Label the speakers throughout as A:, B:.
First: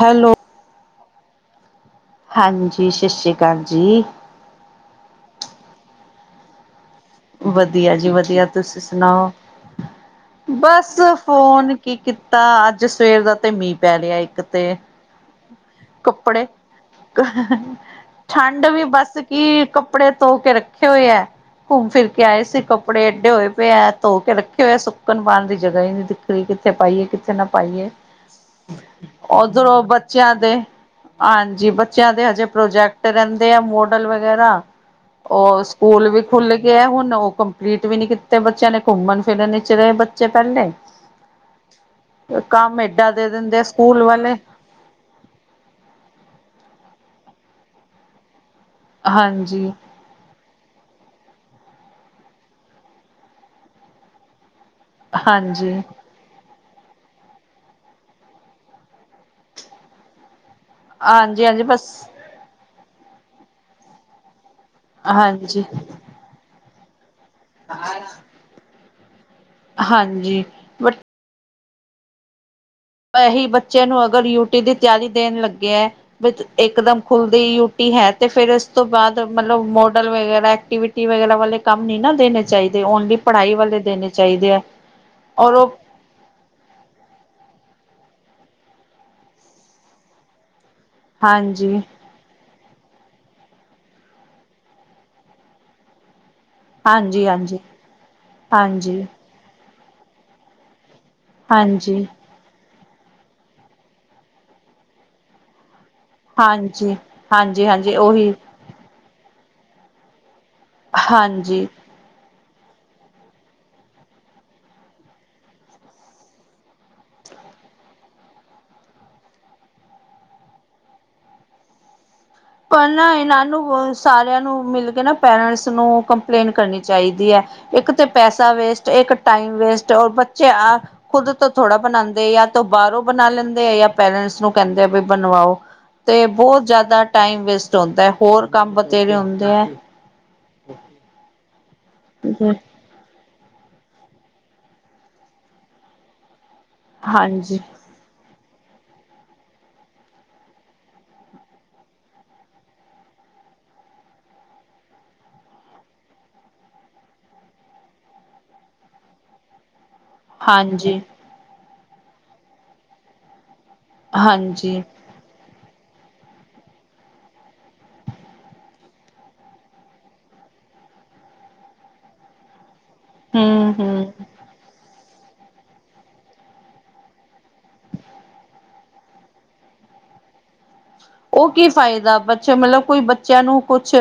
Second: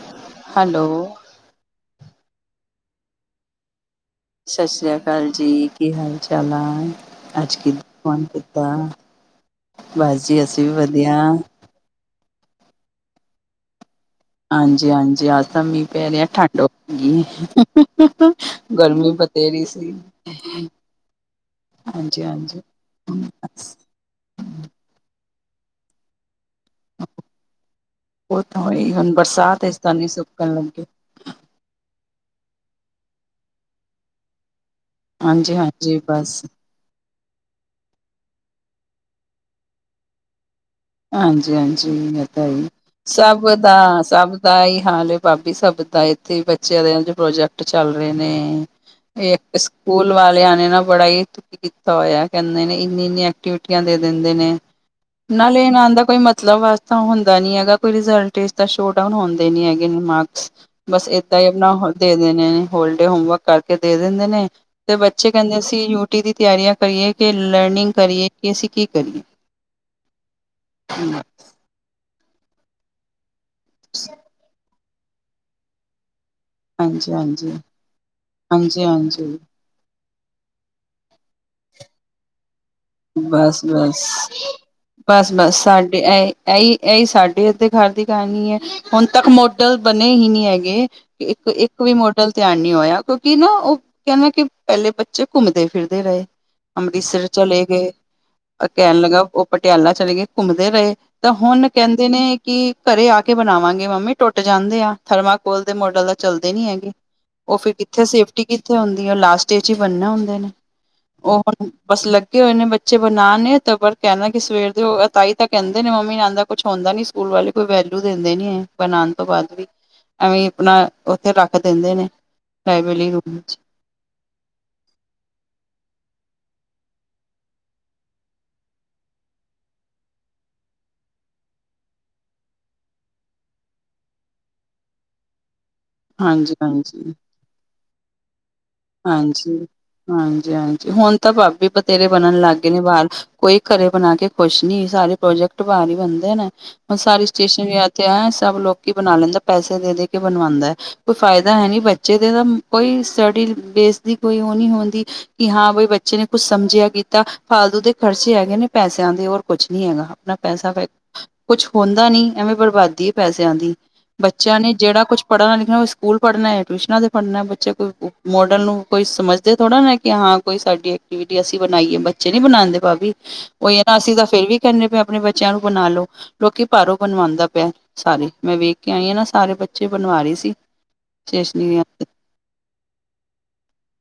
A: Hello
B: hello
A: ਹਾਂਜੀ ਸਸ ਸ੍ਰੀ ਕਾਲ ਜੀ।
B: ਸਤਿ ਸ੍ਰੀ ਅਕਾਲ ਜੀ ਕੀ ਹਾਲ ਚਾਲ ਆ। ਅੱਜ ਕਿੱਦਾਂ
A: ਵਧੀਆ ਜੀ
B: ਫੋਨ
A: ਵਧੀਆ
B: ਕੀਤਾ
A: ਤੁਸੀਂ ਸੁਣਾਓ,
B: ਬਸ ਜੀ ਅਸੀਂ ਵੀ
A: ਬਸ
B: ਵਧੀਆ
A: ਫੋਨ ਕੀ ਕੀਤਾ ਅੱਜ ਸਵੇਰ ਦਾ ਤੇ ਮੀਂਹ ਪੈ ਰਿਹਾ ਏ।
B: ਹਾਂਜੀ ਹਾਂਜੀ ਅਜ ਤਾਂ ਮੀਂਹ ਪੈ ਰਿਆ ਠੰਡ ਹੋ ਗਈ ਏ ਗਰਮੀ ਬ
A: ਕੀ ਕੱਪੜੇ ਧੋ ਕੇ ਰੱਖੇ ਹੋਏ ਹੈ, ਘੁੰਮ ਫਿਰ
B: ਹਾਂਜੀ
A: ਕੇ ਆਏ
B: ਹਾਂਜੀ
A: ਸੀ ਕੱਪੜੇ ਐਡੇ ਹੋਏ ਪਏ
B: ਬਸ
A: ਹੈ ਧੋ ਕੇ ਰੱਖੇ ਹੋਏ ਸੁੱਕ ਸੁਕਣ ਪਾਨ ਦੀ ਜਗ੍ਹਾ ਹੀ ਨੀ ਦਿਖ ਰੀ ਕਿੱਥੇ ਪਾਈਏ ਕਿੱਥੇ ਨਾ ਪਾਈਏ।
B: ਉਹ ਤਾਂ ਹੋਈ ਹੁਣ ਬਰਸਾਤ ਇਸ
A: ਉਧਰੋਂ
B: ਟੇਮਸ ਨਿ
A: ਬੱਚਿਆਂ
B: ਸੁੱਕਣ
A: ਦੇ
B: ਲੱਗੇ।
A: ਹਾਂਜੀ ਬੱਚਿਆਂ ਦੇ ਹਜੇ ਪ੍ਰੋਜੈਕਟ ਰਹਿੰਦੇ ਆ ਮੋਡਲ ਵਗੈਰਾ।
B: ਹਾਂਜੀ
A: ਉਹ
B: ਹਾਂਜੀ
A: ਸਕੂਲ ਵੀ
B: ਬਸ
A: ਖੁੱਲ ਤੇ ਇਹ ਹੁਣ ਉਹ ਕੰਪਲੀਟ ਵੀ ਨੀ ਕੀਤੇ ਬੱਚਿਆਂ ਨੇ ਘੁੰਮਣ ਫਿਰਨ ਵਿਚ ਰਹੇ ਬੱਚੇ ਪਹਲੇ।
B: ਹਾਂਜੀ-ਹਾਂਜੀ ਇਹ ਤਾਂ ਹੀ
A: ਦੇ
B: ਸਭ
A: ਦਿੰਦੇ ਆ ਸਕੂਲ
B: ਦਾ
A: ਵਾਲੇ
B: ਸਭ ਦਾ ਹੀ ਹਾਲ ਏ। ਭਾਬੀ ਸਬ ਦਾ ਇੱਥੇ ਬੱਚਿਆਂ ਦੇ ਪ੍ਰੋਜੈਕਟ ਚੱਲ ਰਹੇ ਨੇ ਇਹ ਇੱਕ
A: ਹਾਂਜੀ
B: ਸਕੂਲ ਵਾਲਿਆਂ ਨੇ ਨਾ ਬੜਾ ਈ ਕੀਤਾ ਹੋਇਆ ਕਹਿੰਦੇ ਨੇ ਇੰਨੀ-ਇੰਨੀ ਐਕਟੀਵਿਟੀਆਂ ਦੇ ਦਿੰਦੇ ਨੇ ਨਾਲੇ
A: ਹਾਂਜੀ
B: ਇਹਨਾਂ ਦਾ ਕੋਈ ਮਤਲਬ ਵਸ ਤਾਂ ਹੁੰਦਾ ਨੀ ਹੈਗਾ, ਕੋਈ ਰਿਜ਼ਲਟ ਚ ਤਾਂ ਸ਼ੋ ਡਾਊਨ ਹੁੰਦੇ ਨੀ ਹੈਗੇ ਮਾਕਸ। ਬਸ ਏਦਾਂ
A: ਹਾਂਜੀ
B: ਹੀ
A: ਹਾਂਜੀ
B: ਆਪਣਾ
A: ਬਸ
B: ਹੋ ਦੇ ਦੇ ਨੇ ਹੋਲ ਡੇ ਹੋਮਵਰਕ ਕਰਕੇ ਦੇ ਦਿੰਦੇ ਨੇ ਤੇ ਬੱਚੇ ਕਹਿੰਦੇ
A: ਹਾਂਜੀ
B: ਸੀ ਯੂ ਟੀ ਦੀ ਤਿਆਰੀਆਂ ਭਰੀਏ ਕਿ ਲੈਡਨਿੰਗ ਕਰੀਏ ਕਿ ਅਸੀਂ ਕੀ ਕਰੀਏ।
A: ਹਾਂਜੀ। ਬਟ
B: ਹੂੰ [unintelligible]
A: ਇਹੀ ਬੱਚੇ ਨੂੰ ਅਗਰ ਯੂਟੀ ਦੀ ਤਿਆਰੀ ਦੇਣ ਲੱਗੇ ਐ। ਇਕ ਦਮ ਖੁੱਲਦੀ
B: ਹਾਂਜੀ-ਹਾਂਜੀ
A: ਯੂਟੀ ਹੈ, ਤੇ ਫੇਰ ਇਸ ਤੋਂ ਬਾਅਦ
B: ਹਾਂਜੀ-ਹਾਂਜੀ,
A: ਮਤਲਬ ਮ ਡਲ ਵਗੈਰਾ ਐਕਟੀਵਿਟੀ ਵਗੈਰਾ ਵਾਲੇ ਕੰਮ ਨੀ ਨਾ ਦੇਣੇ ਚਾਹੀਦੇ ਓਨਲੀ ਪੜ੍ਹਾਈ ਵਾਲੇ
B: ਬਸ-ਬਸ,
A: ਦੇਣੇ ਚਾਹੀਦੇ ਐ ਔਰ ਉਹ
B: ਇਹੀ-ਇਹੀ ਸਾਡੇ ਅੱਦੇ ਘਰ ਦੀ ਕਹਾਣੀ ਐ। ਹੁਣ ਤੱਕ ਮੋਡਲ ਬਣੇ ਹੀ ਨਹੀਂ ਹੈਗੇ,
A: ਹਾਂਜੀ
B: ਇੱਕ-ਇੱਕ ਵੀ ਮੋਡਲ ਪਲ ਧਿਆਨ ਨਹੀਂ ਹੋਇਆ ਕਿਉਂਕਿ ਨਾ ਉਹ ਕਹਿੰਦੇ ਕਿ ਪਹਿਲੇ ਬੱਚੇ ਘੁੰਮਦੇ ਫਿਰਦੇ ਰਹੇ
A: ਹਾਂਜੀ
B: ਅੰਮ੍ਰਿਤਸਰ
A: ਹਾਂਜੀ
B: ਚਲੇ ਗਏ ਕਹਿਣ
A: ਹਾਂਜੀ
B: ਲੱਗਾ ਉਹ ਪਟਿਆਲਾ ਚਲੇ ਗਏ ਘੁੰਮਦੇ ਰਹੇ। ਤਾਂ ਹੁਣ
A: ਹਾਂਜੀ,
B: ਕਹਿੰਦੇ ਨੇ ਕਿ ਘਰੇ ਆ ਕੇ ਬਣਾਵਾਂਗੇ ਮੰਮੀ ਟੁੱਟ ਜਾਂਦੇ ਆ ਥਰਮਾਕੋਲ ਦੇ ਮਾਡਲ। ਚੱਲਦੇ ਨੀ ਹੈਗੇ
A: ਹਾਂਜੀ,
B: ਉਹ
A: ਹਾਂਜੀ,
B: ਫਿਰ
A: ਹਾਂਜੀ
B: ਕਿੱਥੇ
A: ਉਹੀ
B: ਸੇਫਟੀ ਕਿ ਥੇ ਹੁੰਦੀ ਹੈ ਉਹ ਲਾਸਟ ਏਚ ਹੀ ਬੰਨਨੇ ਹੁੰਦੇ ਨੇ ਉਹ
A: ਹਾਂਜੀ।
B: ਹੁਣ ਬਸ ਲ ਉਹ ਨੇ ਬੱਚੇ ਬਣਾ ਨੇ ਤੇ ਪਰ ਕਹਿਣਾ ਕਿ ਸਵੇਰ ਦੇ ਉਹ ਤਾਈ ਤਾਂ ਕਹਿੰਦੇ ਨੇ ਮੰਮੀ ਨੈ ਆਦਾ ਕੁਛ ਹੁੰਦਾ ਨੀ ਸਕੂਲ ਵਾਲੇ ਕੋਈ ਵੈਲਊ ਦਿੰਦੇ ਨੀ ਐ, ਬਣਾਉਣ ਤੋਂ ਬਾਅਦ ਵੀ। ਐਵੇਂ ਆਪਣਾ, ਉੱਥੇ ਰੱਖ ਦਿੰਦੇ ਨੇ।
A: ਪਰ
B: ਲਾਇਬ੍ਰੇਰੀ
A: ਨਾ
B: ਰੂਮ
A: ਇਹਨਾਂ
B: ਵਿੱਚ
A: ਨੂੰ ਬ ਸਾਰਿਆਂ ਨੂੰ ਮਿਲ ਕੇ ਨਾ ਪੇਰੈਂਟਸ ਨੂੰ ਕੰਪਲੇਂਨ ਕਰਨੀ ਚਾਹੀਦੀ ਐ। ਇੱਕ ਤੇ ਪੈਸਾ ਵੇਸਟ ਇੱਕ ਟਾਈਮ ਵੇਸਟ ਉਹ ਬੱਚੇ ਆ ਖੁਦ ਤੋਂ ਥੋੜਾ ਬਣਾਉਂਦੇ ਆ, ਜਾਂ ਤੋਂ ਬਾਹਰੋਂ ਬਣਾ ਲੈਂਦੇ ਆ ਜਾਂ ਪੇਰੈਂਟਸ ਨੂੰ ਕਹਿੰਦੇ ਆ ਵੀ ਬਣਵਾਓ। ਤੇ ਬਹੁਤ ਜ਼ਿਆਦਾ
B: ਹਾਂਜੀ-ਹਾਂਜੀ
A: ਟਾਈਮ ਵੇਸਟ ਹੁੰਦਾ ਐ, ਹੋਰ ਕੰਮ ਬਥੇਰੇ ਹੁੰਦੇ
B: ਹਾਂਜੀ
A: ਐ।
B: ਹਾਂਜੀ ਹਾਂਜੀ, ਹੁਣ ਤਾਂ ਭਾਬੀ ਬਥੇਰੇ ਬਣਨ ਲੱਗ ਗਏ ਨੇ ਬਾਹਰ ਕੋਈ ਘਰੇ ਬਣਾ ਕੇ ਖੁਸ਼ ਨੀ, ਸਾਰੇ ਪ੍ਰੋਜੈਕਟ ਬਾਹਰ ਹੀ ਬਣਦੇ ਨੇ ਹੁਣ ਸਾਰੀ
A: ਹਾਂਜੀ,
B: ਸਟੇਸ਼ਨ ਤੇ ਹੈਂ ਸਭ ਲੋਕ ਹੀ ਬਣਾ ਲੈਂਦਾ, ਪੈਸੇ ਦੇ ਦੇ ਕੇ ਬਣਵਾਉਂਦਾ ਐ। ਕੋਈ ਫਾਇਦਾ ਹੈ ਨਹੀਂ, ਬੱਚੇ ਦੇ ਤਾਂ ਕੋਈ ਸਟੱਡੀ ਬੇਸ ਦੀ ਕੋਈ ਉਹ ਨਹੀਂ ਹੁੰਦੀ। ਕਿ ਹਾਂ ਬਈ ਬੱਚੇ ਨੇ ਕੁੱਛ ਸਮਝਿਆਂ ਕੀਤਾ, ਫਾਲਤੂ ਦੇ ਖਰਚੇ ਹੈਗੇ ਨੇ ਪੈਸਿਆਂ ਦੇ ਹੋਰ ਕੁੱਛ ਨੀ ਹੈਗਾ। ਨਾ ਪੈਸਾ ਫੇ,
A: ਹਾਂਜੀ,
B: ਕੁਛ ਹੁੰਦਾ ਨੀ ਐਵੇਂ ਬਰਬਾਦੀ ਐ ਪੈਸਿਆਂ ਦੀ। ਬੱਚਿਆਂ ਨੇ
A: ਹਾਂਜੀ,
B: ਜਿਹੜਾ ਕੁਛ ਪੜ੍ਹਨਾ ਲਿਖਣਾ, ਉਹ ਸਕੂਲ ਪੜ੍ਹਨਾ ਟਿਊਸ਼ਨਾਂ ਦੇ ਪੜ੍ਹਨਾ ਬੱਚੇ ਕਈ ਉ ਮੋ ਡਲ ਨੂੰ ਕੋਈ ਸਮਝਦੇ ਥੋੜਾ ਨਾ, ਕਿ ਹਾਂ ਕੋਈ ਸਾਡੀ ਐਕਟੀਵਿਟੀ ਐ ਅਸੀਂ ਬਣਾਈਏ ਬੱਚੇ ਨੀ ਬਣਾਉਂਦੇ ਭਾਬੀ। ਉਹ
A: ਹੂੰ,
B: ਹੈ ਨਾ
A: ਹੂੰ।
B: ਅਸੀਂ ਤਾਂ, ਫੇਰ ਵੀ ਕਹਿੰਦੇ ਪਏ ਆਪਣੇ ਬੱਚਿਆਂ ਨੂੰ ਬਣਾ ਲੋ। ਲੋਕੀ ਭਾਰੋਂ ਬਣਵਾਉਂਦਾ ਪਿਆ, ਸਾਰੇ ਮੈਂ ਵੇਖ ਕੇ ਆਈ ਹਾਂ ਨਾ ਸਾਰੇ ਬੱਚੇ ਬਣਵਾ ਰਹੀ ਸੀ।
A: ਉਹ ਕੀ
B: ਸਟੇਸ਼ਨਰੀ ਵਾਸਤੇ
A: ਫਾਇਦਾ ਬੱਚੇ ਮਤਲਬ ਕੋਈ ਬੱਚਿਆਂ ਨੂੰ ਕੁਛ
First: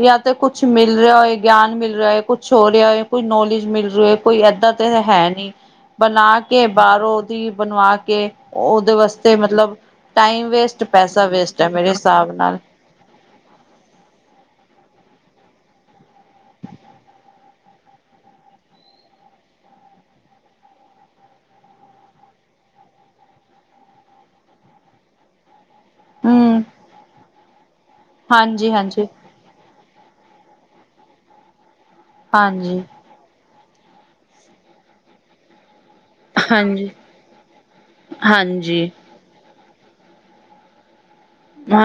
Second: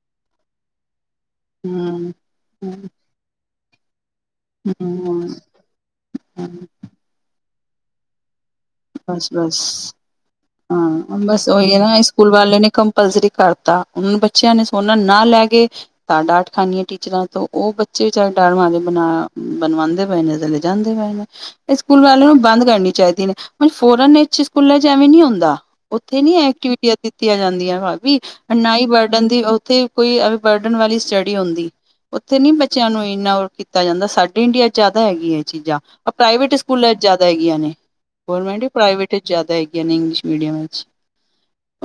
A: ਜਾਂ ਤੇ ਕੁਛ ਮਿਲ ਰਿਹਾ ਹੋਏ। ਗਿਆਨ ਮਿਲ ਰਿਹਾ
B: ਹਮ।
A: ਐ, ਕੁਛ ਹੋ
B: ਹਮ
A: ਰਿਹਾ ਐ, ਕੋਈ ਨੌਲੇਜ ਮਿਲ ਰਿਹਾ ਹੋਏ, ਕੋਈ ਏਦਾਂ ਤੇ ਹੈ
B: ਹਮ
A: ਨਹੀਂ। ਬਣਾ
B: ਹਮ,
A: ਕੇ ਬਾਹਰੋਂ ਉਹਦੀ ਬਣਵਾ ਕੇ, ਉਹਦੇ
B: ਬਸ
A: ਵਾਸਤੇ ਮਤਲਬ
B: ਬਸ
A: ਟਾਈਮ ਵੇਸਟ
B: ਹਾਂ
A: ਪੈਸਾ
B: ਬਸ
A: ਵੇਸਟ ਹੈ
B: ਉਹੀ
A: ਮੇਰੇ
B: ਨਾ ਸਕੂਲ
A: ਹਿਸਾਬ ਨਾਲ
B: ਵਾਲਿਆਂ ਨੇ ਕੰਪਲਸਰੀ ਕਰਤਾ, ਉਹ ਬੱਚਿਆਂ ਨੇ ਸੋਨਾ ਨਾ ਲੈ ਕੇ ਤਾ ਡਾਂਟ ਖਾਣੀਏ ਟੀਚਰਾਂ ਤੋਂ ਉਹ ਬੱਚੇ ਵਿਚਾਰੇ ਡਰਮੇ ਬਣਾ ਬਣਵਾਉਂਦੇ ਪਏ ਜਾਂਦੇ ਪਏ ਇਹ ਸਕੂਲ ਵਾਲੇ ਨੂੰ ਬੰਦ ਕਰਨੀ ਚਾਹੀਦੀ ਨੇ, ਫੋਰਨ ਦੇ ਵਿਚ ਸਕੂਲਾਂ ਚ ਆਵੇ ਨੀ ਹੁੰਦਾ। ਉੱਥੇ ਨੀ
A: ਹਮ
B: ਐਕਟੀਵਿਟੀਆਂ ਦਿੱਤੀਆਂ ਜਾਂਦੀਆਂ ਵਾ ਵੀ,
A: ਹਾਂਜੀ
B: ਨਾਈ
A: ਹਾਂਜੀ
B: ਵਰਡਨ ਦੀ ਉੱਥੇ ਕੋਈ ਬਰਡਨ ਵਾਲੀ ਸਟੱਡੀ ਹੁੰਦੀ, ਉੱਥੇ ਨੀ
A: ਹਾਂਜੀ
B: ਬੱਚਿਆਂ ਨੂੰ ਇੰਨਾ ਉ ਕੀਤਾ ਜਾਂਦਾ, ਸਾਡੇ ਇੰਡੀਆ ਚ ਜ਼ਿਆਦਾ ਹੈਗੀਆਂ ਇਹ ਚੀਜ਼ਾਂ। ਪ੍ਰਾਈਵੇਟ
A: ਹਾਂਜੀ ਹਾਂਜੀ
B: ਸਕੂਲਾਂ ਚ ਜ਼ਿਆਦਾ ਹੈਗੀਆਂ ਨੇ, ਗੌਰਮੈਂਟ ਹੀ
A: ਹਾਂਜੀ
B: ਪ੍ਰਾਈਵੇਟ ਚ ਜ਼ਿਆਦਾ ਹੈਗੀਆਂ ਨੇ, ਇੰਗਲਿਸ਼ ਮੀਡੀਅਮ ਵਿੱਚ,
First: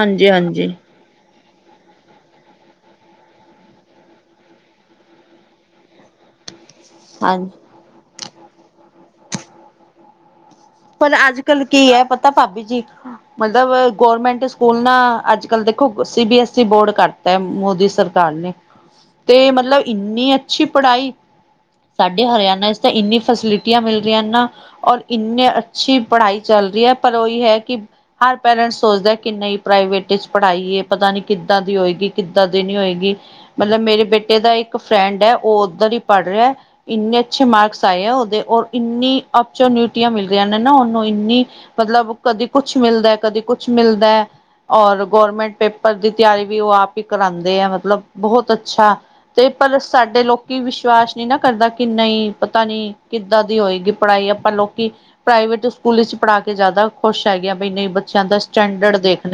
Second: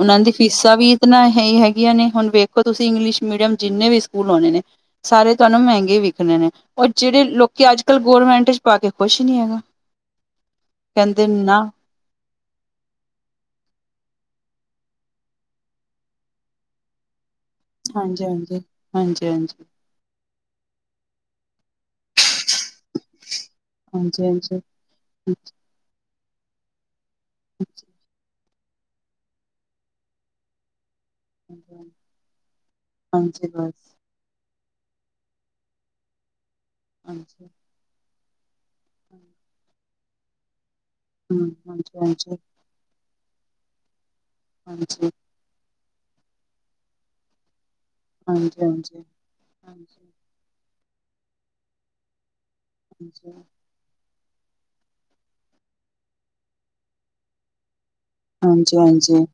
B: ਉਹਨਾਂ ਦੀ ਫੀਸਾਂ ਵੀ ਹੈ ਹੀ ਹੈਗੀਆਂ ਨੇ, ਹੁਣ ਵੇਖੋ ਤੁਸੀਂ ਇੰਗਲਿਸ਼ ਮੀਡੀਅਮ ਜਿੰਨੇਂ ਵੀ ਸਕੂਲ ਆਉਣੇ ਨੇ ਸਾਰੇ ਤੁਹਾਨੂੰ ਮਹਿੰਗੇ ਹੀ ਵਿਖਣੇ ਨੇ। ਔਰ ਜਿਹੜੇ
A: ਹਾਂਜੀ
B: ਲੋਕੀ ਅੱਜ ਕੱਲ੍ਹ ਗੌਰਮੈਂਟ ਚ ਪਾ ਕੇ ਖੁਸ਼ ਨਹੀਂ ਹੈਗਾ।
A: ਪਰ
B: ਕਹਿੰਦੇ
A: ਅੱਜ
B: ਨਾ
A: ਕੱਲ ਕੀ ਐ, ਪਤਾ ਭਾਬੀ ਜੀ। ਮਤਲਬ ਗੌਰਮੈਂਟ ਸਕੂਲ ਨਾ ਅੱਜ ਕੱਲ ਦੇਖੋ, C B S E board ਕਰਦਾ ਐ, ਮੋ ਦੀ
B: ਹਾਂਜੀ
A: ਸਰਕਾਰ ਨੇ,
B: ਹਾਂਜੀ ਹਾਂਜੀ
A: ਤੇ
B: ਹਾਂਜੀ
A: ਮਤਲਬ ਇੰਨੀ ਅੱਛੀ ਪੜ੍ਹਾਈ, ਸਾਡੇ ਹਰਿਆਣਾ ਵਿੱਚ ਇੰਨੀ ਫੈਸਿਲਟੀ ਕਿਆ ਮਿਲ ਰਹੀਆਂ
B: ਹਾਂਜੀ
A: ਨਾ
B: ਹਾਂਜੀ
A: ਔਰ ਇੰਨੀ ਅੱਛੀ ਪੜ੍ਹਾਈ ਚੱਲ ਰਹੀ ਹੈ ਪਰ ਉਹੀ ਹੈ ਕਿ ਹਰ ਪੈਰੈਂਟਸ ਸੋਚਦਾ ਕਿ ਨਹੀਂ ਪ੍ਰਾਈਵੇਟ ਇਚ ਪੜ੍ਹਾਈਏ ਪਤਾ ਨ ਨਹੀਂ ਕਿੱਦਾਂ ਦੀ ਹੋਏਗੀ ਕਿੱਦਾਂ ਦੀ ਨੀ ਹੋਏਗੀ
B: ਹਾਂਜੀ
A: ਮਤਲਬ
B: ਬਸ
A: ਮੇਰੇ ਬੇਟੇ ਦਾ ਇੱਕ ਫਰੈਂਡ ਹੈ ਉਹ ਉੱਧਰ ਹੀ ਪੜ੍ਹ ਰਿਹਾ ਇੰਨੇ ਅੱਛੇ
B: ਹਾਂਜੀ
A: ਮਾਰਕਸ ਤਾਯਾ ਉਹਦੇ ਔਰ ਇੰਨੀ ਓਪਰਚਨਿਟੀਆਂ ਮਿਲ ਰਹੀਆਂ ਨੇ ਨਾ ਉਹਨੂੰ ਇੰਨੀ
B: ਹਮ ਹਾਂਜੀ
A: ਮਤਲਬ
B: ਹਾਂਜੀ
A: ਕਦੇ ਕੁਛ ਮਿਲਦਾ ਕਦੇ ਕੁਛ ਮਿਲਦਾ ਔਰ
B: ਹਾਂਜੀ
A: ਗੌਰਮੈਂਟ ਪੇ ਪੇਪਰ ਦੀ ਤਿਆਰੀ ਵੀ ਉਹ ਆਪ ਹੀ ਕਰਾਂਦੇ ਆ ਮਤਲਬ ਬਹੁਤ ਅੱਛਾ
B: ਹਾਂਜੀ ਹਾਂਜੀ
A: ਤੇ ਪਰ ਸਾਡੇ ਲੋਕ ਕਿ ਵਿਸ਼ਵਾਸ ਨਹੀਂ ਨਾ ਕਰਦਾ ਕਿ ਨਹੀਂ ਪਤਾ ਨੀ
B: ਹਾਂਜੀ
A: ਕਿੱਦਾਂ ਦੀ ਹੋਏਗੀ ਪੜ੍ਹਾਈ ਆਪਾਂ ਲੋਕੀ ਪ੍ਰਾਈਵੇਟ ਸਕੂਲ ਵਿੱਚ ਪੜ੍ਹਾ ਕੇ ਜ਼ਿਆਦਾ ਖੁਸ਼ ਹੈਗਾ ਬਈ ਨਹੀਂ ਬੱ
B: ਹਾਂਜੀ, ਹਾਂਜੀਂ,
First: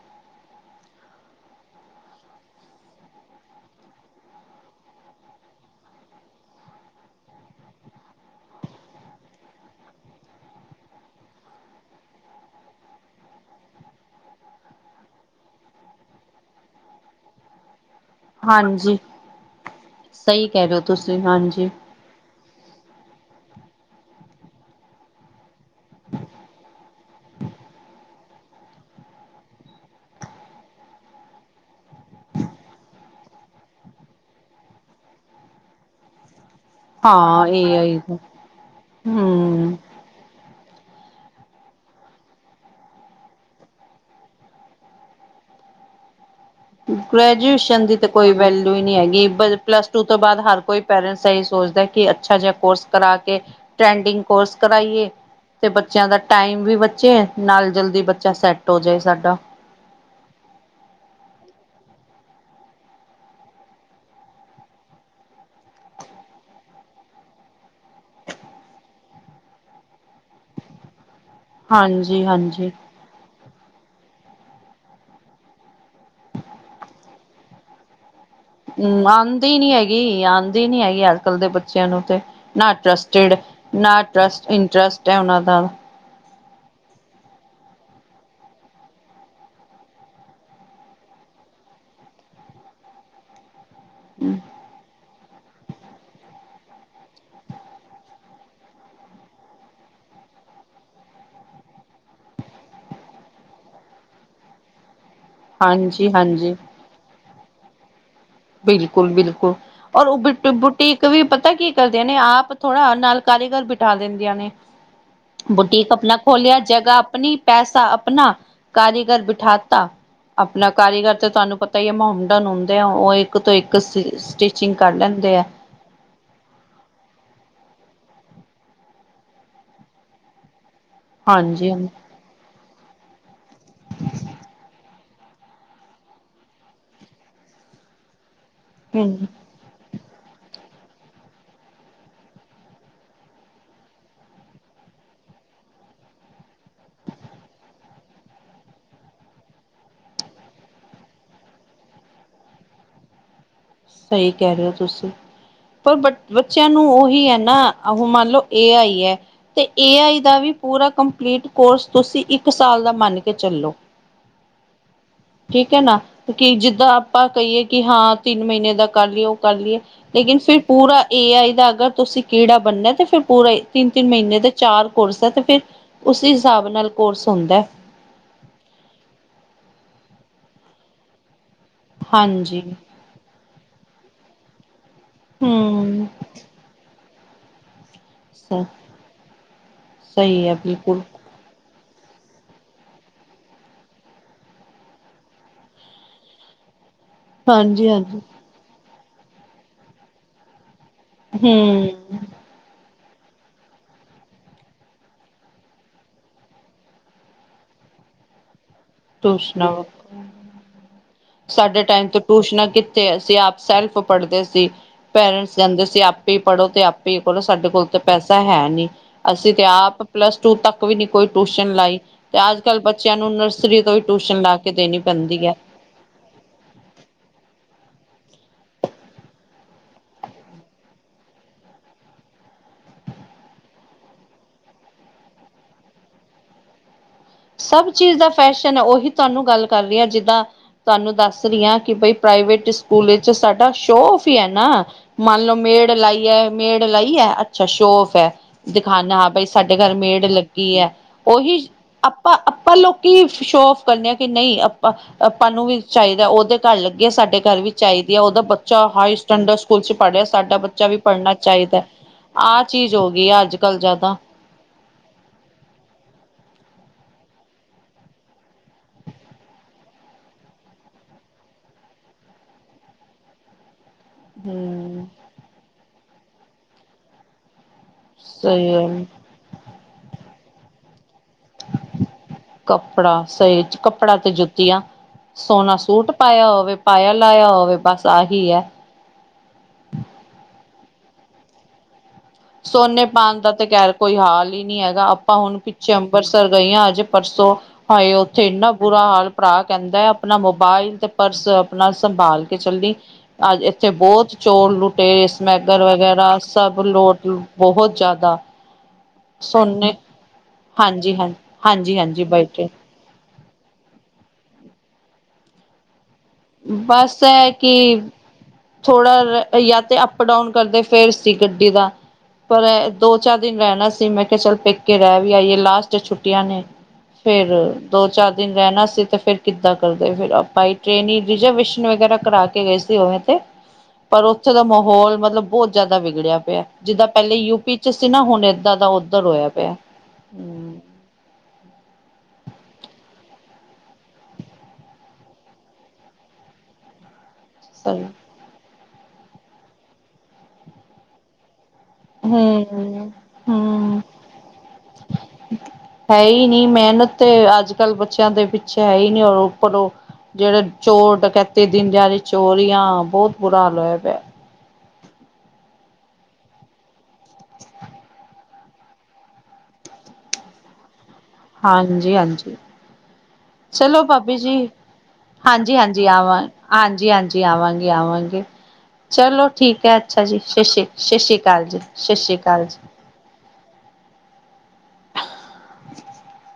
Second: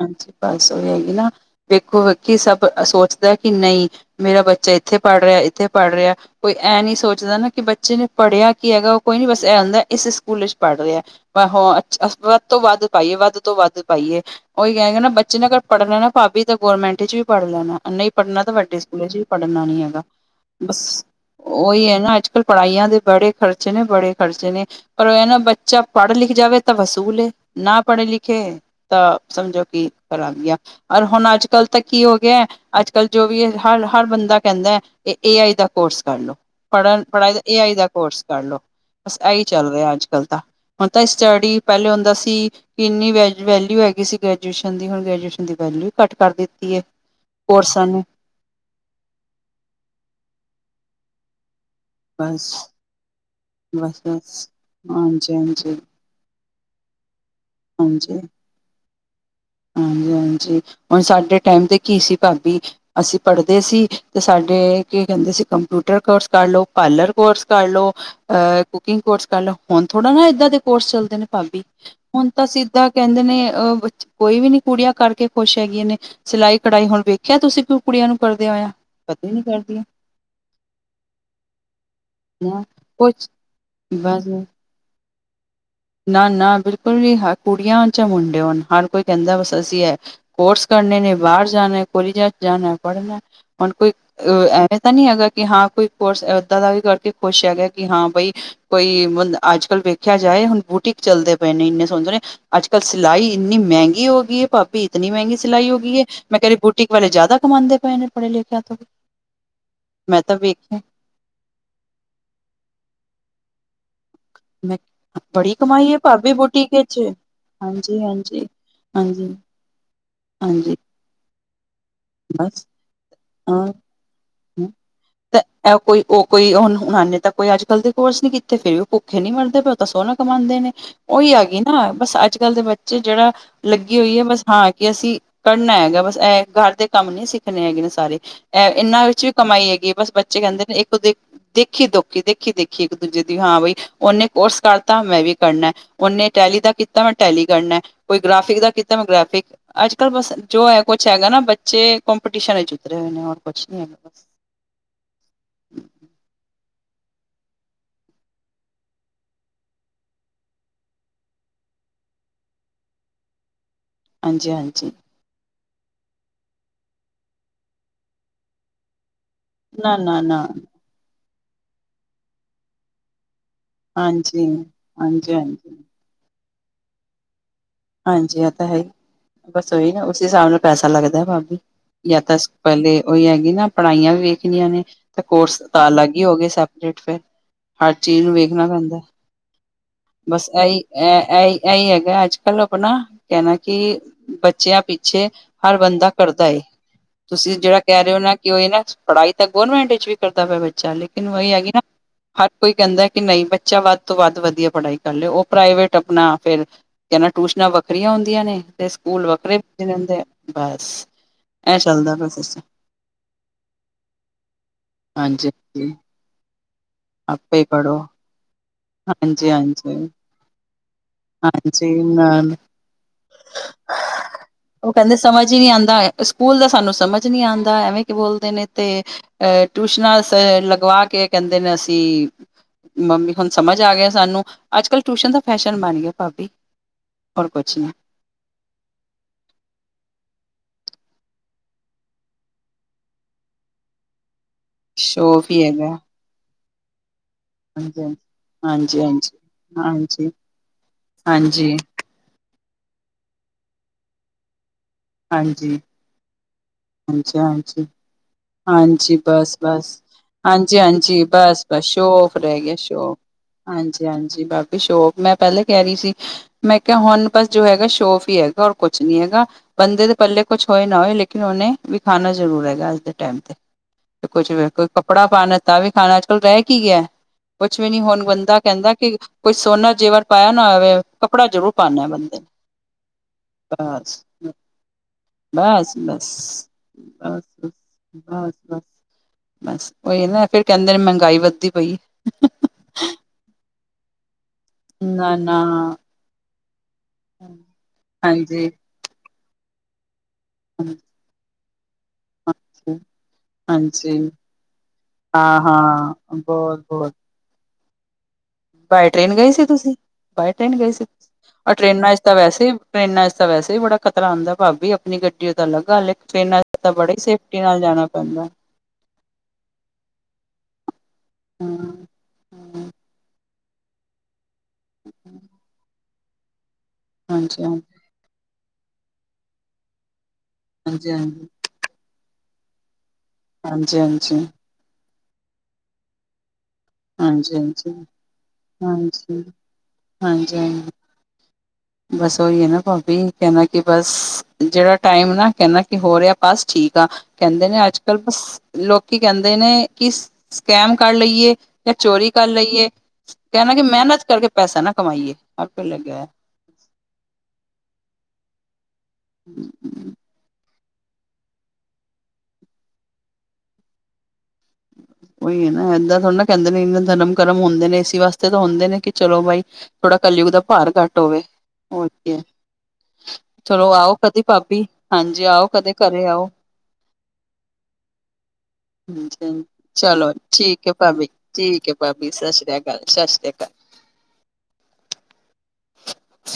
B: ਹਾਂਜੀ ਬਸ ਉਹੀ ਹੈਗੀ ਨਾ। ਵੇਖੋ -ਵੇਖੀ ਸਭ ਸੋਚਦਾ ਕਿ, ਨਹੀਂ ਮੇਰਾ ਬੱਚਾ ਇੱਥੇ ਪੜ੍ਹ ਰਿਹਾ, ਇੱਥੇ ਪੜ੍ਹ ਰਿਹਾ ਕੋਈ ਐਂ ਨੀ ਸੋਚਦਾ ਨਾ, ਕਿ ਬੱਚੇ ਨੇ ਪੜ੍ਹਿਆ ਕੀ ਹੈਗਾ ਉਹ ਕੋਈ ਨੀ ਬਸ ਇਹ ਹੁੰਦਾ, ਇਸ ਸਕੂਲ ਵਿੱਚ ਪੜ੍ਹ ਰਿਹਾ। ਆਹੋ, ਅਛ ਵੱਧ ਤੋਂ ਵੱਧ ਪਾਈ ਏ, ਵੱਧ ਤੋਂ ਵੱਧ ਪਾਈ ਏ। ਉਹੀ ਹੈ ਨਾ ਬੱਚੇ ਨੇ ਅਗਰ ਪੜ੍ਹਨਾ ਨਾ, ਭਾਬੀ ਤਾਂ ਗੌਰਮੈਂਟ ਚ ਵੀ ਪੜ੍ਹ ਲੈਣਾ ਨਹੀਂ ਪੜ੍ਹਨਾ ਤਾਂ ਵੱਡੇ
A: ਹਾਂਜੀ
B: ਸਕੂਲੇ ਚ ਵੀ ਪੜ੍ਹਨਾ ਨੀ, ਹੈਗਾ
A: ਸਹੀ ਕਹਿ ਰਹੇ ਹੋ
B: ਬਸ
A: ਤੁਸੀਂ ਹਾਂਜੀ
B: ਉਹੀ ਹੈ ਨਾ ਅੱਜ ਕੱਲ ਪੜ੍ਹਾਈਆਂ ਦੇ ਬੜੇ ਖਰਚੇ ਨੇ, ਬੜੇ ਖਰਚੇ ਨੇ ਪਰ ਉਹ ਇਹ ਨਾ ਬੱਚਾ ਪੜ੍ਹ ਲਿਖ ਜਾਵੇ ਤਾਂ, ਵਸੂਲ ਏ ਨਾ ਪੜ੍ਹੇ ਲਿਖੇ ਤਾਂ ਸਮਝੋ ਕੀ ਕਰਾਂਗੀਆਂ, ਪਰ ਹੁਣ ਅੱਜ ਕੱਲ੍ਹ ਤਾਂ ਕੀ ਹੋ ਗਿਐ ਅੱਜ ਕੱਲ੍ਹ ਜੋ ਵੀ ਹੈ, ਹਰ ਹਰ ਬੰਦਾ ਕਹਿੰਦੈ ਏ, ਏ -ਆਈ ਦਾ ਕੋਰਸ ਕਰ ਲਉ। ਪੜ੍ਹਨ ਪੜ੍ਹਾਈ ਦਾ
A: ਹਾਂ
B: ਏ -ਆਈ
A: ਇਹ
B: ਦਾ ਕੋਰਸ ਕਰ ਲੋ, ਬਸ ਇਹੀ ਚੱਲ
A: ਹਮ
B: ਰਿਹਾ ਅੱਜ ਕੱਲ ਤਾਂ। ਹੁਨ ਤਾਂ, ਸਟੱਡੀ, ਪਹਿਲੇ ਹੁੰਦਾ ਸੀ ਤਿ ਇੰਨੀ ਵੈ ਵੈਲਿਊ ਹੈਗੀ ਸੀ, ਗ੍ਰੈਜੂਏਸ਼ਨ ਦੀ, ਹੁਣ ਗ੍ਰੈਜੂਏਸ਼ਨ ਦੀ ਵੈਲਿਊ ਘੱਟ ਕਰ ਦਿੱਤੀ। ਹੈ
A: ਗ੍ਰੈਜੂਏਸ਼ਨ
B: ਕੋਰਸਾਂ
A: ਦੀ
B: ਨੇ
A: ਤੇ ਕੋਈ ਵੈਲਊ ਹੀ ਨਹੀਂ ਹੈਗੀ, ਪਲੱਸ ਟੂ ਤੋਂ ਬਾਅਦ ਹਰ ਕੋਈ ਪੇਰੈਂਟਸ ਇਹੀ ਸੋਚਦਾ ਕਿ ਅੱਛਾ
B: ਬਸ
A: ਜਿਹਾ ਕੋਰਸ ਕਰਾ ਕੇ
B: ਬਸ
A: ਟਰੈੰਡਿੰਗ
B: ਬਸ
A: ਕੋਰਸ ਕਰਾਈਏ
B: ਹਾਂਜੀ
A: ਤੇ ਬ
B: ਹਾਂਜੀ
A: ਬੱਚਿਆਂ ਦਾ ਟਾਈਮ ਵੀ ਬੱਚੇ, ਨਾਲ ਜਲਦੀ ਬੱਚਾ ਸੈੱਟ ਹੋ ਜਾਏ ਸਾਡਾ।
B: ਹਾਂਜੀ-ਹਾਂਜੀ, ਹੁਣ ਸਾਡੇ ਟਾਈਮ ਤੇ ਕੀ ਸੀ, ਭਾਬੀ ਅਸੀਂ ਪੜ੍ਹਦੇ ਸੀ, ਤੇ ਸਾਡੇ ਕੀ ਕਹਿੰਦੇ ਸੀ, ਕੰਪਿਊਟਰ ਕੋਰਸ ਕਰ ਲਓ, ਪਾਰਲਰ ਕੋਰਸ ਕਰ ਲਓ ਅਹ ਕੁਕਿੰਗ ਕੋਰਸ ਕਰ ਲਉ, ਹੁਣ ਥੋੜਾ ਨਾ ਏਦਾਂ ਦੇ ਕੋਰਸ ਚੱਲਦੇ ਨੇ ਭਾਬੀ,
A: ਹਾਂਜੀ
B: ਹੁਣ ਤਾਂ
A: ਹਾਂਜੀ
B: ਸਿਧਾ ਕਹਿੰਦੇ ਨੇ ਅ ਕੋਈ ਵੀ ਨੀ ਕੁੜੀਆਂ ਕਰਕੇ ਖੁਸ਼ ਹੈਗੀਆਂ, ਨੇ ਸਿਲਾਈ ਕਢਾਈ ਹੁਣ ਵੇਖਿਆ ਤੁਸੀਂ ਕੋਈ ਕੁੜੀਆਂ ਨੂੰ, ਕਰਦਿਆਂ ਹੋਇਆ।
A: ਹੂੰ
B: ਕਦੇ
A: ਆਉਂਦੀ ਨੀ
B: ਕਰਦੀਆਂ
A: ਹੈਗੀ, ਆਉਂਦੀ ਨੀ ਹੈਗੀ, ਅੱਜ -ਕੱਲ ਦੇ ਬੱਚਿਆਂ ਨੂੰ ਤੇ ਨਾ ਟਰਸਟਿਡ ਨਾ
B: ਬਸ
A: ਟਰਸਟ, ਇੰਟਰਸਟ ਹੈ ਉਹਨਾਂ ਦਾ
B: ਨਾ-ਨਾ, ਬਿਲਕੁਲ ਵੀ ਨੀ, ਕੁੜੀਆਂ ਹੋਣ, ਚਾਹੇ ਮੁੰਡੇ ਹੋਣ ਹਰ ਕੋਈ ਕਹਿੰਦਾ, ਬਸ ਅਸੀਂ ਇਹ ਕੋਰਸ ਕਰਨੇ ਨੇ, ਬਾਹਰ ਜਾਣੈ, ਕੋਲੇਜਾਂ ਚ ਜਾਣੈ ਪੜ੍ਹਨੈ। ਹੁਣ ਕੋਈ ਐਵੇਂ ਤਾਂ ਨਹੀਂ ਹੈਗਾ, ਕਿ ਹਾਂ ਕੋਈ ਕੋਰਸ ਏਦਾਂ ਦਾ ਵੀ ਕਰਕੇ ਖੁਸ਼ ਹੈਗਾ ਕਿ ਹਾਂ ਬਈ ਕੋਈ, ਅੱਜ- ਕੱਲ੍ਹ ਵੇਖਿਆ ਜਾਏ ਹੁਣ ਬੂਟੀਕ ਚੱਲਦੇ ਪਏ ਨੇ, ਇੰਨੇ ਸੋਹਣੇ, ਸੋਹਣੇ ਅੱਜ- ਕੱਲ੍ਹ ਸਿਲਾਈ ਇੰਨੀ ਮਹਿੰਗੀ ਹੋ ਗਈ ਏ, ਭਾਬੀ ਇਤਨੀ ਮਹਿੰਗੀ ਸਿਲਾਈ ਹੋ ਗਈ ਏ,
A: ਹਾਂਜੀ
B: ਮੈਂ ਕਿਹ
A: ਹਾਂਜੀ
B: ਰਹੀ ਬੂਟਿਕ ਵਾਲੇ ਜ਼ਿਆਦਾ ਕਮਾਂਦੇ ਪਏ ਨੇ। ਪੜ੍ਹੇ ਲਿਖਿਆ ਤੋਂ
A: ਬਿਲਕੁਲ-ਬਿਲਕੁਲ ਔਰ ਉਹ
B: ਮੈਂ
A: ਬ
B: ਤਾਂ ਵੇਖਿਆ
A: ਬੁਟੀ ਤਾਂ ਵੀ ਪਤਾ ਕੀ ਕਰਦੀਆਂ ਨੇ, ਆਪ ਥੋੜਾ ਨਾਲ, ਕਾਰੀਗਰ ਬਿਠਾ ਦਿੰਦੇ--ਹ ਦਿਆਂ ਨੇ
B: ਮੈਂ ਬੜੀ ਕਮਾਈ
A: ਬੁਟੀਕ
B: ਹੈ
A: ਅਪਣਾ
B: ਭਾਬੀ
A: ਖੋਲਿਆ,
B: ਬੂਟੀਕ
A: ਜਗ੍ਹਾ
B: 'ਚ
A: ਅਪਣੀ, ਪੈਸਾ ਅਪਣਾ
B: ਹਾਂਜੀ-ਹਾਂਜੀ,
A: ਕਾਰੀਗਰ
B: ਹਾਂਜੀ-ਹਾਂਜੀ
A: ਬਿਠਾਤਾ, ਆਪਣਾ ਕਾਰੀਗਰ ਤੇ, ਤੁਹਾਨੂੰ ਪਤਾ ਤਾਂਈ ਮੋਮਡਨ
B: ਬਸ
A: ਹੁੰਦੇ ਆ, ਉਹ ਇੱਕ ਤੋਂ
B: ਹਾਂ
A: ਇੱਕ ਸ ਸਟਿਚਿੰਗ ਕਰ ਲੈਂਦੇ
B: ਤੇ
A: ਐ
B: ਇਹ ਕੋਈ, ਉਹ ਕੋਈ, ਉਹਨਾਂ ਨੇ ਤਾਂ ਕੋਈ ਅੱਜ- ਕੱਲ ਦੇ ਕੋਰਸ ਨੀ ਕੀਤੇ, ਫੇਰ ਉਹ ਭੁੱਖੇ ਨੀ ਮਰਦੇ ਉਹ ਤਾਂ ਸੋਹਨਾ ਕਮਾਂਦੇ ਨੇ। ਉਹੀ ਆ ਗਈ
A: ਹਾਂਜੀ
B: ਨਾ, ਬਸ ਅੱਜ ਕੱਲ੍ਹ ਦੇ ਬ ਜਿਹੜਾ ਲੱਗੀ ਹੋਈ ਹੈ, ਬਸ ਹਾਂ ਕਿ ਅਸੀਂ ਕਰਨਾ ਹੈ ਗਾ ਬਸ ਇਹ ਘਰ ਦੇੱ ਕੰਮ ਨੀ ਸਿੱਖਣੇ ਹੈਗੇ ਨੇ ਸਾਰੇ, ਇਹਨਾਂ ਵਿੱਚ
A: ਹਾਂਜੀ
B: ਵੀ ਕਮਾਈ ਹੈਗੀ ਹੈ, ਬਸ ਬੱਚੇ ਕਹਿੰਦੇ ਨੇ ਇੱਕ ਦੇ ਇਕ ਦੇਖੀ, ਦੁਖੀ, ਦੇਖੀ, ਦੇਖੀ ਇੱਕ ਦੂਜੇ ਦੀ ਹਾਂ, ਬਈ ਉਹਨੇ ਕੋਰਸ ਕਰਤਾ ਮੈਂ ਵੀ ਕਰਨੈ। ਉਹਨੇ ਟੈਲੀ ਦਾ ਕੀਤਾ, ਮੈਂ ਟੈਲੀ ਕਰਨਾ, ਕੋਈ ਗ੍ਰਾਫਿਕ ਦਾ ਕੀਤਾ, ਮੈਂ ਗ੍ਰਾਫਿਕ ਅੱਜ ਕੱਲ੍ਹ ਬਸ ਜੋ ਹੈ, ਕੁਛ ਹੈਗਾ ਨਾ ਬੱਚੇ ਕੋਂਪੀਟੀਸ਼ਨ ਵਿਚ ਉਤਰੇ ਹੋਰ ਕੁਛ ਨੀ ਹੈਗਾ। ਬਸ
A: ਸਹੀ ਕਹਿ ਰਹੇ ਹੋ ਤੁਸੀਂ, ਪਰ ਬ-ਬੱਚਿਆਂ ਨੂੰ ਉਹੀ ਹੈ ਨਾ। ਹੁਣ ਮੰਨ ਲਓ ਏ-ਆਈ ਐ ਤੇ, ਏ-ਆਈ ਦਾ ਵੀ ਪੂਰਾ ਕੰਪਲੀਟ ਕੋਰਸ ਤੁਸੀਂ ਇੱਕ ਸਾਲ ਦਾ ਮੰਨ ਕੇ ਚੱਲੋ।
B: ਹਾਂਜੀ ਹਾਂਜੀ,
A: ਠੀਕ ਹੈ ਨਾ ਕੀ ਜਿੱਦਾਂ ਆਪਾਂ ਕਹੀਏ ਕਿ ਹਾਂ, ਤਿੰਨ ਮਹੀਨੇ ਦਾ ਕਰ ਲਿਓ ਕਰ ਲਈਏ, ਲੇਕਿਨ
B: ਨਾ-ਨਾ-ਨਾ,
A: ਫਿਰ ਪੂਰਾ ਏ -ਆਈ ਦਾ ਅਗਰ ਤੁਸੀਂ ਕੀੜਾ ਬਣਨਾ ਤੇ ਫਿਰ ਪੂਰਾ ਤਿੰਨ-ਤਿੰਨ, ਮਹੀਨੇ
B: ਹਾਂਜੀ।
A: ਦਾ ਚਾਰ ਕੋਰਸ ਹੈ, ਤੇ ਫਿਰ
B: ਹਾਂਜੀ-ਹਾਂਜੀ, ਹਾਂਜੀ
A: ਉਸ ਹਿਸਾਬ ਨਾਲ ਕੋਰਸ ਹੁੰਦਾ ਹੈ।
B: ਹਾਂਜੀ, ਆ ਤਾਂ ਹੈ ਹੀ, ਬਸ ਉਹੀ ਨਾ ਉਸੇ ਹਿਸਾਬ ਨਾਲ ਪੈਸਾ ਲੱਗਦਾ ਭਾਬੀ ਜਾਂ ਤਾਂ
A: ਹਾਂਜੀ
B: ਪਹਿਲੇ ਉਹੀ ਹੈਗੀ ਨਾ ਪੜ੍ਹਾਈਆਂ ਵੀ ਵੇਖਣੀਆਂ ਨੇ ਤਾਂ ਕੋਰਸ ਤਾਂ
A: ਹੂੰ
B: ਅਲੱਗ ਹੀ ਹੋ ਗਏ ਸਭ ਫ ਹਰ ਚੀਜ਼ ਨੂੰ ਵੇਖਣਾ ਪੈਂਦੈ
A: ਸਹੀ
B: ਬਸ
A: ਹੈ
B: ਇਹੀ
A: ਬਿਲਕੁਲ
B: ਇਹ ਏ, ਇਹੀ ਹੈਗਾ ਅੱਜ ਕੱਲ ਆਪਣਾ ਕਹਿਣਾ, ਕਿ ਬੱਚਿਆਂ ਪਿੱਛੇ ਹਰ ਬੰਦਾ ਕਰਦਾ ਏ ਤੁਸੀਂ ਜਿਹੜਾ
A: ਹਾਂਜੀ
B: ਕਹਿ ਰਹੇ ਹੋ
A: ਹਾਂਜੀ
B: ਨਾ, ਕਿ ਉਹ ਨਾ ਪੜ੍ਹਾਈ ਤਾਂ ਗੌਰਰਮੈਂਟ ਵਿੱਚ ਵੀ ਕਰਦਾ ਪਿਆ ਬੱਚਾ ਲਈ। ਇਹਨੂੰ ਇਹ ਹੈਗੀ ਨਾ
A: ਹੂੰ
B: ਹਾ ਕੋਈ ਕਹਿੰਦਾ ਕਿ ਨਹੀਂ, ਬੱਚਾ ਵੱਧ ਤੋਂ ਵੱਧ ਵਧੀਆ ਪੜ੍ਹਾਈ ਕਰ ਲੋ। ਉਹ ਪ੍ਰਾਈਵੇਟ ਆਪਣਾ ਫਿਰ ਕਹਿੰਦਾ ਟੂਊਸ਼ਨਾਂ ਵੱਖਰੀਆਂ ਹੁੰਦੀਆਂ ਨੇ, ਤੇ ਸਕੂਲ
A: ਤੁਸੀਂ ਸੁਣਾਓ
B: ਵੱਖਰੇਜਣੇ ਹੁੰਦੇ ਬਸ ਇਹ
A: ਸਾਡੇ ਟਾਈਮ
B: ਚੱਲਦਾ
A: ਤੋਂ
B: ਪਿਆ ਸਿਸਟਮ
A: ਟਿਊਸ਼ਨਾਂ ਕਿੱਥੇ ਸੀ। ਆਪ ਸੈਲਫ ਪੜ੍ਹਦੇ ਸੀ,
B: ਹਾਂਜੀ
A: ਪੇਰੈਂਟਸ ਕਹਿੰਦੇ
B: ਹਾਂਜੀ
A: ਸੀ ਆਪ ਤੇ ਆਪੇ ਪੜ੍ਹੋ, ਤੇ ਆਪੇ ਹੀ ਕੋਲੋ ਸਾਡੇ ਕੋਲ ਤਾਂ ਪੈਸਾ ਹੈ ਨੀ।
B: ਹਾਂਜੀ
A: ਅਸੀਂ ਤੇ
B: ਹਾਂਜੀ
A: ਆਪ ਪਲੱਸ ਟੂ ਤੱਕ ਵੀ ਨੀ ਕੋਈ ਟਿਊਸ਼ਨ
B: ਹਾਂਜੀ
A: ਲਾਈ। ਤੇ
B: ਨਾਲ
A: ਅੱਜ ਕੱਲ ਬੱਚਿਆਂ ਨੂੰ ਕੋਈ ਟਿਊਸ਼ਨ ਲਾ ਕੇ ਦੇਣੀ ਪੈਂਦੀ ਹੈ।
B: ਕਿਸਦਾ ਏ, ਸਕੂਲ ਦਾ ਸਾਨੂੰ ਸਮਝ ਨੀ ਆਉਂਦਾ। ਐਵੇਂ ਕੀ ਬੋਲਦੇ ਨੇ ਤੇ ਅਹ ਟਿਊਸ਼ਨਾਂ ਅ ਲਗਵਾ ਕੇ ਕਹਿੰਦੇ ਨੇ ਅਸੀਂ ਮੰਮੀ ਹੁਣ ਸਮਝ ਆ ਗਿਆ ਸਾਨੂੰ। ਅੱਜ ਕੱਲ੍ਹ ਟਿਊਸ਼ਨ ਦਾ ਫੈਸ਼ਨ ਬਣ ਗਿਆ ਭਾਬੀ। ਹੋਰ ਕੁਛ
A: ਸਭ
B: ਨੀ
A: ਚੀਜ਼ ਦਾ ਫੈਸ਼ਨ ਹੈ। ਉਹੀ ਤੁਹਾਨੂੰ ਗੱਲ ਕਰ ਰਹੀ ਹਾਂ ਜਿੱਦਾਂ ਤੁਹਾਨੂੰ ਦੱਸ ਰਹੀ ਹਾਂ ਕਿ, ਬਈ ਪ੍ਰਾਈਵੇਟ ਸਕੂਲ ਚ ਸਾਡਾ ਸ਼ੋ-ਔਫ ਹੀ ਹੈ ਨਾ।
B: ਸ਼ੋਅ
A: ਮੰਨ ਲਓ
B: ਵੀ
A: ਮੇਡ
B: ਹੈਗਾ
A: ਲਾਈ ਐ। ਮੇਡ ਲਾਈ ਐ ਅੱਛਾ। ਸ਼ੋ-ਔਫ
B: ਹਾਂਜੀ-ਹਾਂਜੀ,
A: ਹੈ,
B: ਹਾਂਜੀ-ਹਾਂਜੀ,
A: ਦਿਖਾਣਾ ਹਾਂ, ਬਈ ਸਾਡੇ ਘਰ ਮੇਡ
B: ਹਾਂਜੀ,
A: ਲੱਗੀ ਹੈ। ਉਹੀ
B: ਹਾਂਜੀ,
A: ਆਪ-ਆਪਾਂ ਲੋਕੀ ਸ਼ੋ-ਆਫ ਕਰਨੇ ਆ ਕਿ ਨਹੀਂ ਆਪਾਂ ਨੂੰ
B: ਹਾਂਜੀ,
A: ਵੀ ਚਾਹੀਦਾ। ਉਹਦੇ ਘਰ ਲੱਗੇ ਆ
B: ਹਾਂਜੀ,
A: ਸਾਡੇ ਘਰ ਵੀ
B: ਹਾਂਜੀ,
A: ਚਾਹੀਦੀ ਆ ਉਹਦਾ ਬੱਚਾ ਹਾਈ
B: ਹਾਂਜੀ
A: ਸਟੈਂਡਰਡ ਸਕੂਲ ਚ
B: ਬਸ-ਬਸ
A: ਪੜ੍ਹ ਰਿਹਾ। ਸਾਡਾ ਬੱਚਾ ਵੀ
B: ਹਾਂਜੀ-ਹਾਂਜੀ
A: ਪੜ੍ਹਨਾ ਚਾਹੀਦਾ।
B: ਬਸ-ਬਸ
A: ਆਹ ਚੀਜ਼ ਹੋ ਗਈ ਆ ਅੱਜ ਕੱਲ੍ਹ
B: ਹਾਂਜੀ
A: ਜ਼ਿਆਦਾ
B: ਹਾਂਜੀ। ਵਾਕੀ ਸ਼ੋ-ਔਫ ਮੈਂ ਪਹਿਲੇ ਕਹਿ ਰਹੀ ਸੀ। ਮੈਂ ਕਿਹਾ ਹੁਣ ਬਸ ਜੋ ਹੈਗਾ ਸ਼ੋ-ਔਫ ਹੀ ਹੈਗਾ। ਔਰ ਕੁਛ ਨੀ ਹੈਗਾ। ਬੰਦੇ ਦੇ ਪੱਲੇ ਕੁਛ ਹੋਏ ਨਾ ਹੋਏ। ਲੇਕਿਨ ਉਹਨੇ ਵਿਖਾਣਾ ਜ਼ਰੂਰ ਹੈਗਾ, ਹੱਦ ਹੈ। ਤਾਈ ਤੇ, ਕੁਛ ਬਿਲਕੁਲ
A: ਹਮ
B: ਕੱਪੜਾ ਪਾਣਾ ਤਾਂ ਵੀ ਖਾਣਾ ਅੱਜ ਕੱਲ ਰਹਿ ਕੀ ਗਿਆ। ਕੁਛ ਵੀ ਨੀ ਹੁਣ ਬੰਦਾ
A: ਸਹੀ
B: ਕਹਿੰਦਾ
A: ਗੱਲ
B: ਕੀ, ਕੋਈ ਸੋਨਾ ਜੇਵਰ ਪਾਇਆ ਨਾ ਹੋਵੇ ਕੱਪੜਾ ਜ਼ਰੂਰ ਪਾੜਾ ਐ, ਬੰਦੇ ਨੇ
A: ਕੱਪੜਾ ਸਹੀ ਕੱਪੜਾ
B: ਬਸ
A: ਤੇ ਜੁੱਤੀਆਂ ਸੋਹਣਾ
B: ਬਸ
A: ਸੂਟ ਪਾਇਆ
B: ਬਸ
A: ਹੋਵੇ ਪਾਇਆ
B: ਬਸ
A: ਲਾਇਆ ਹੋਵੇ ਆਹੀ
B: ਬਸ
A: ਹੈ
B: ਬ ਸ-ਬਸ ਉਹੀ ਨਾ ਫੇਰ ਕਹਿੰਦੇ ਨੇ ਮਹਿੰਗਾਈ ਵੱਧਦੀ ਪਈ ਏ।
A: ਸੋਨੇ ਪਾਨ ਦਾ ਤੇ ਖੈਰ ਕੋਈ ਹਾਲ ਹੀ ਨਹੀਂ ਹੈਗਾ।
B: ਨਾ
A: ਆਪਾਂ
B: ਨਾ
A: ਹੁਣ ਪਿੱਛੇ ਅੰਮ੍ਰਿਤਸਰ ਗਈ ਹਾਂ ਅੱਜ ਪਰਸੋਂ। ਹਾਏ ਉੱਥੇ
B: ਹਾਂਜੀ
A: ਇੰਨਾ ਬੁਰਾ ਹਾਲ ਭਰਾ ਕਹਿੰਦਾ। ਆਪਣਾ ਮੋਬਾਇਲ ਤੇ ਪਰਸ ਆਪਣਾ ਸੰਭਾਲ ਕੇ ਚੱਲੀ
B: ਹਾਂਜੀ
A: ਅ ਇੱਥੇ
B: ਹਾਂਜੀ
A: ਬਹੁਤ ਚੋਲ ਲੁਟੇਰੇ,
B: ਹਾਂ
A: ਸਮੈਗਰ,
B: ਹਾਂ
A: ਵਗੈਰਾ ਸਭ
B: ਬਹੁਤ
A: ਲੋ
B: ਬਹੁਤ
A: ਕ, ਬਹੁਤ ਜ਼ਿਆਦਾ।
B: ਬਾਏ ਟ੍ਰੇਨ ਗਏਈ ਸੀ
A: ਸੋਨੇ
B: ਤੁਸੀਂ, ਬਾਏ ਟ੍ਰਰੇਨ ਗਏ ਸੀ।
A: ਹਾਂਜੀ ਹਾਂ
B: ਰ
A: ਹਾਂਜੀ
B: ਟ੍ਰੇਨਾਂ ਵਿੱਚ
A: ਹਾਂਜੀ
B: ਤਾਂ
A: ਬੈਠੇ
B: ਵੈਸੇ ਟ੍ਰਰੇਨਾਂ ਚ ਤਾਂ ਵੈਸੇ ਵੀ ਬੜਾ ਖਤਰਾ ਹੁੰਦਾ ਭਾਬੀ। ਆਪਣੀ ਗੱਡੀ ਉਹ ਤਾਂ ਅਲੱਗ ਏ।
A: ਬਸ ਐ ਕੀ
B: ਪੈਂਦਾ
A: ਥੋੜਾ ਜਾਂ ਤੇ ਅਪ ਡਾਊਨ ਕਰਦੇ ਫਿਰ ਸੀ ਗੱਡੀ ਦਾ।
B: ਹਮ
A: ਪਰ ਦੋ-ਚਾਰ ਦਿਨ ਰਹਿਣਾ ਸੀ। ਮੈਂ ਕਿਹਾ ਚੱਲ ਪੇਕੇ ਰਹਿ ਵੀ ਆਈਏ। ਲਾਸਟ ਛੁੱਟੀਆਂ ਨੇ ਫੇਰ
B: ਹਾਂਜੀ ਹਾਂਜੀ
A: ਦੋ-ਚਾਰ ਦਿਨ ਰਹਿਣਾ ਸੀ। ਤੇ ਫਿਰ ਕਿੱਦਾਂ ਕਰਦੇ, ਫਿਰ ਆਪਾਂ ਹੀ ਟ੍ਰੇਨ
B: ਹਾਂਜੀ
A: ਹੀ ਵਿਸ਼ਨ, ਵਗੈਰਾ ਕਰਾ ਕੇ ਗਏ ਸੀ ਉਵੇਂ ਤੇ,
B: ਹਾਂਜੀ ਹਾਂਜੀ
A: ਪਰ ਉੱਥੇ ਦਾ ਮਾਹੌਲ ਮਤਲਬ ਬਹੁਤ ਜ਼ਿਆਦਾ ਵਿਗੜਿਆ ਪਿਆ। ਜਿੱਦਾਂ ਪੈਲੇ
B: ਹਾਂਜੀ
A: ਯੂਪੀ ਚ
B: ਹਾਂਜੀ
A: ਸੀ ਨਾ, ਹੁਣ ਏਦਾਂ ਦਾ ਓਧਰ
B: ਹਾਂਜੀ
A: ਹੋਇਆ
B: ਹਾਂਜੀ
A: ਪਿਆ
B: ਹਾਂਜੀ
A: ਹੂੰ।
B: ਬਸ ਉਹੀ ਐ ਨਾ ਭਾਬੀ ਕਹਿੰਦਾ ਕਿ ਬਸ ਜੇੜਾ ਟਾਈਮ ਨਾ ਕਹਿੰਦਾ ਕਿ ਹੋ ਰਿਆ ਬਸ ਠੀਕ ਆ। ਕਹਿੰਦੇ ਨੇ
A: ਹਮ
B: ਅੱਜ-ਕੱਲ ਬਸ ਲੋਕੀ ਕਹਿੰਦੇ ਨੇ ਕਿ ਸਕੈਮ ਕਰ ਲਈਏ। ਜਾਂ ਚੋਰੀ ਕਰ ਲਈਏ।
A: ਹਮ
B: ਕਹਿਣਾ ਕਿ
A: ਹਮ
B: ਮਿਹਨਤ ਕਰਕੇ ਪੈਸਾ ਨਾ ਕਮਾਈਏ। ਆ ਕੀ
A: ਹੈ
B: ਲੱਗਿਆ।
A: ਹੀ ਨਹੀਂ ਮਿਹਨਤ ਤੇ ਅੱਜ ਕੱਲ੍ਹ ਬੱਚਿਆਂ ਦੇ ਪਿੱਛੇ ਹੈ ਹੀ ਨੀ। ਉੱਪਰੋ ਜਿਹੜੇ ਚੋਰ, ਡਕੈਤੇ ਦਿਨ ਦਿਹਾੜੇ ਚੋਰੀਆ ਬਹੁਤ ਬੁਰਾ ਹਾਲ ਹੋਇਆ ਪਿਆ।
B: ਉਹੀ ਨਾ। ਏਦਾਂ ਥੋੜਾ ਨਾ ਕਹਿੰਦੇ ਨੇ ਧਰਮ ਕਰਮ ਹੁੰਦੇ ਨੇ ਇਸ ਵਾਸਤੇ ਤਾਂ ਹੁੰਦੇ ਨੇ ਕਿ ਚਲੋ ਬਾਈ ਥੋੜਾ ਕੱਲੀ ਉਹਦਾ ਭਾਰ ਘੱਟ ਹੋਵੇ
A: ਹਾਂਜੀ
B: ਓਕੇ
A: ਹਾਂਜੀ। ਚਲੋ
B: ਆਓ
A: ਭਾਬੀ
B: ਕਦੇ
A: ਜੀ
B: ਆਓ
A: ਹਾਂਜੀ
B: ਕਦੇ
A: ਹਾਂਜੀ।
B: ਘਰੇ
A: ਆਵਾਂ,
B: ਆਓ
A: ਹਾਂਜੀ ਹਾਂਜੀ, ਆਵਾਂਗੇ ਆਵਾਂਗੇ
B: ਹਾਂਜੀ
A: ਚਲੋ।
B: ਹਾਂਜੀ।
A: ਠੀਕ ਹੈ। ਅੱਛਾ
B: ਚਲੋ
A: ਜੀ ਸ਼ਸ਼੍ਰੀ-
B: ਠੀਕ ਹੈ ਭਾਬੀ
A: ਸ਼੍ਰੀ ਅਕਾਲ ਜੀ,
B: ਠੀਕ ਹੈ
A: ਸਤਿ
B: ਭਾਬੀ
A: ਸ਼੍ਰੀ ਅਕਾਲ
B: ਸ੍ਰੀ
A: ਜੀ।
B: ਸਤਿ ਸ੍ਰੀ ਆਕਾਲ
A: [unintelligible]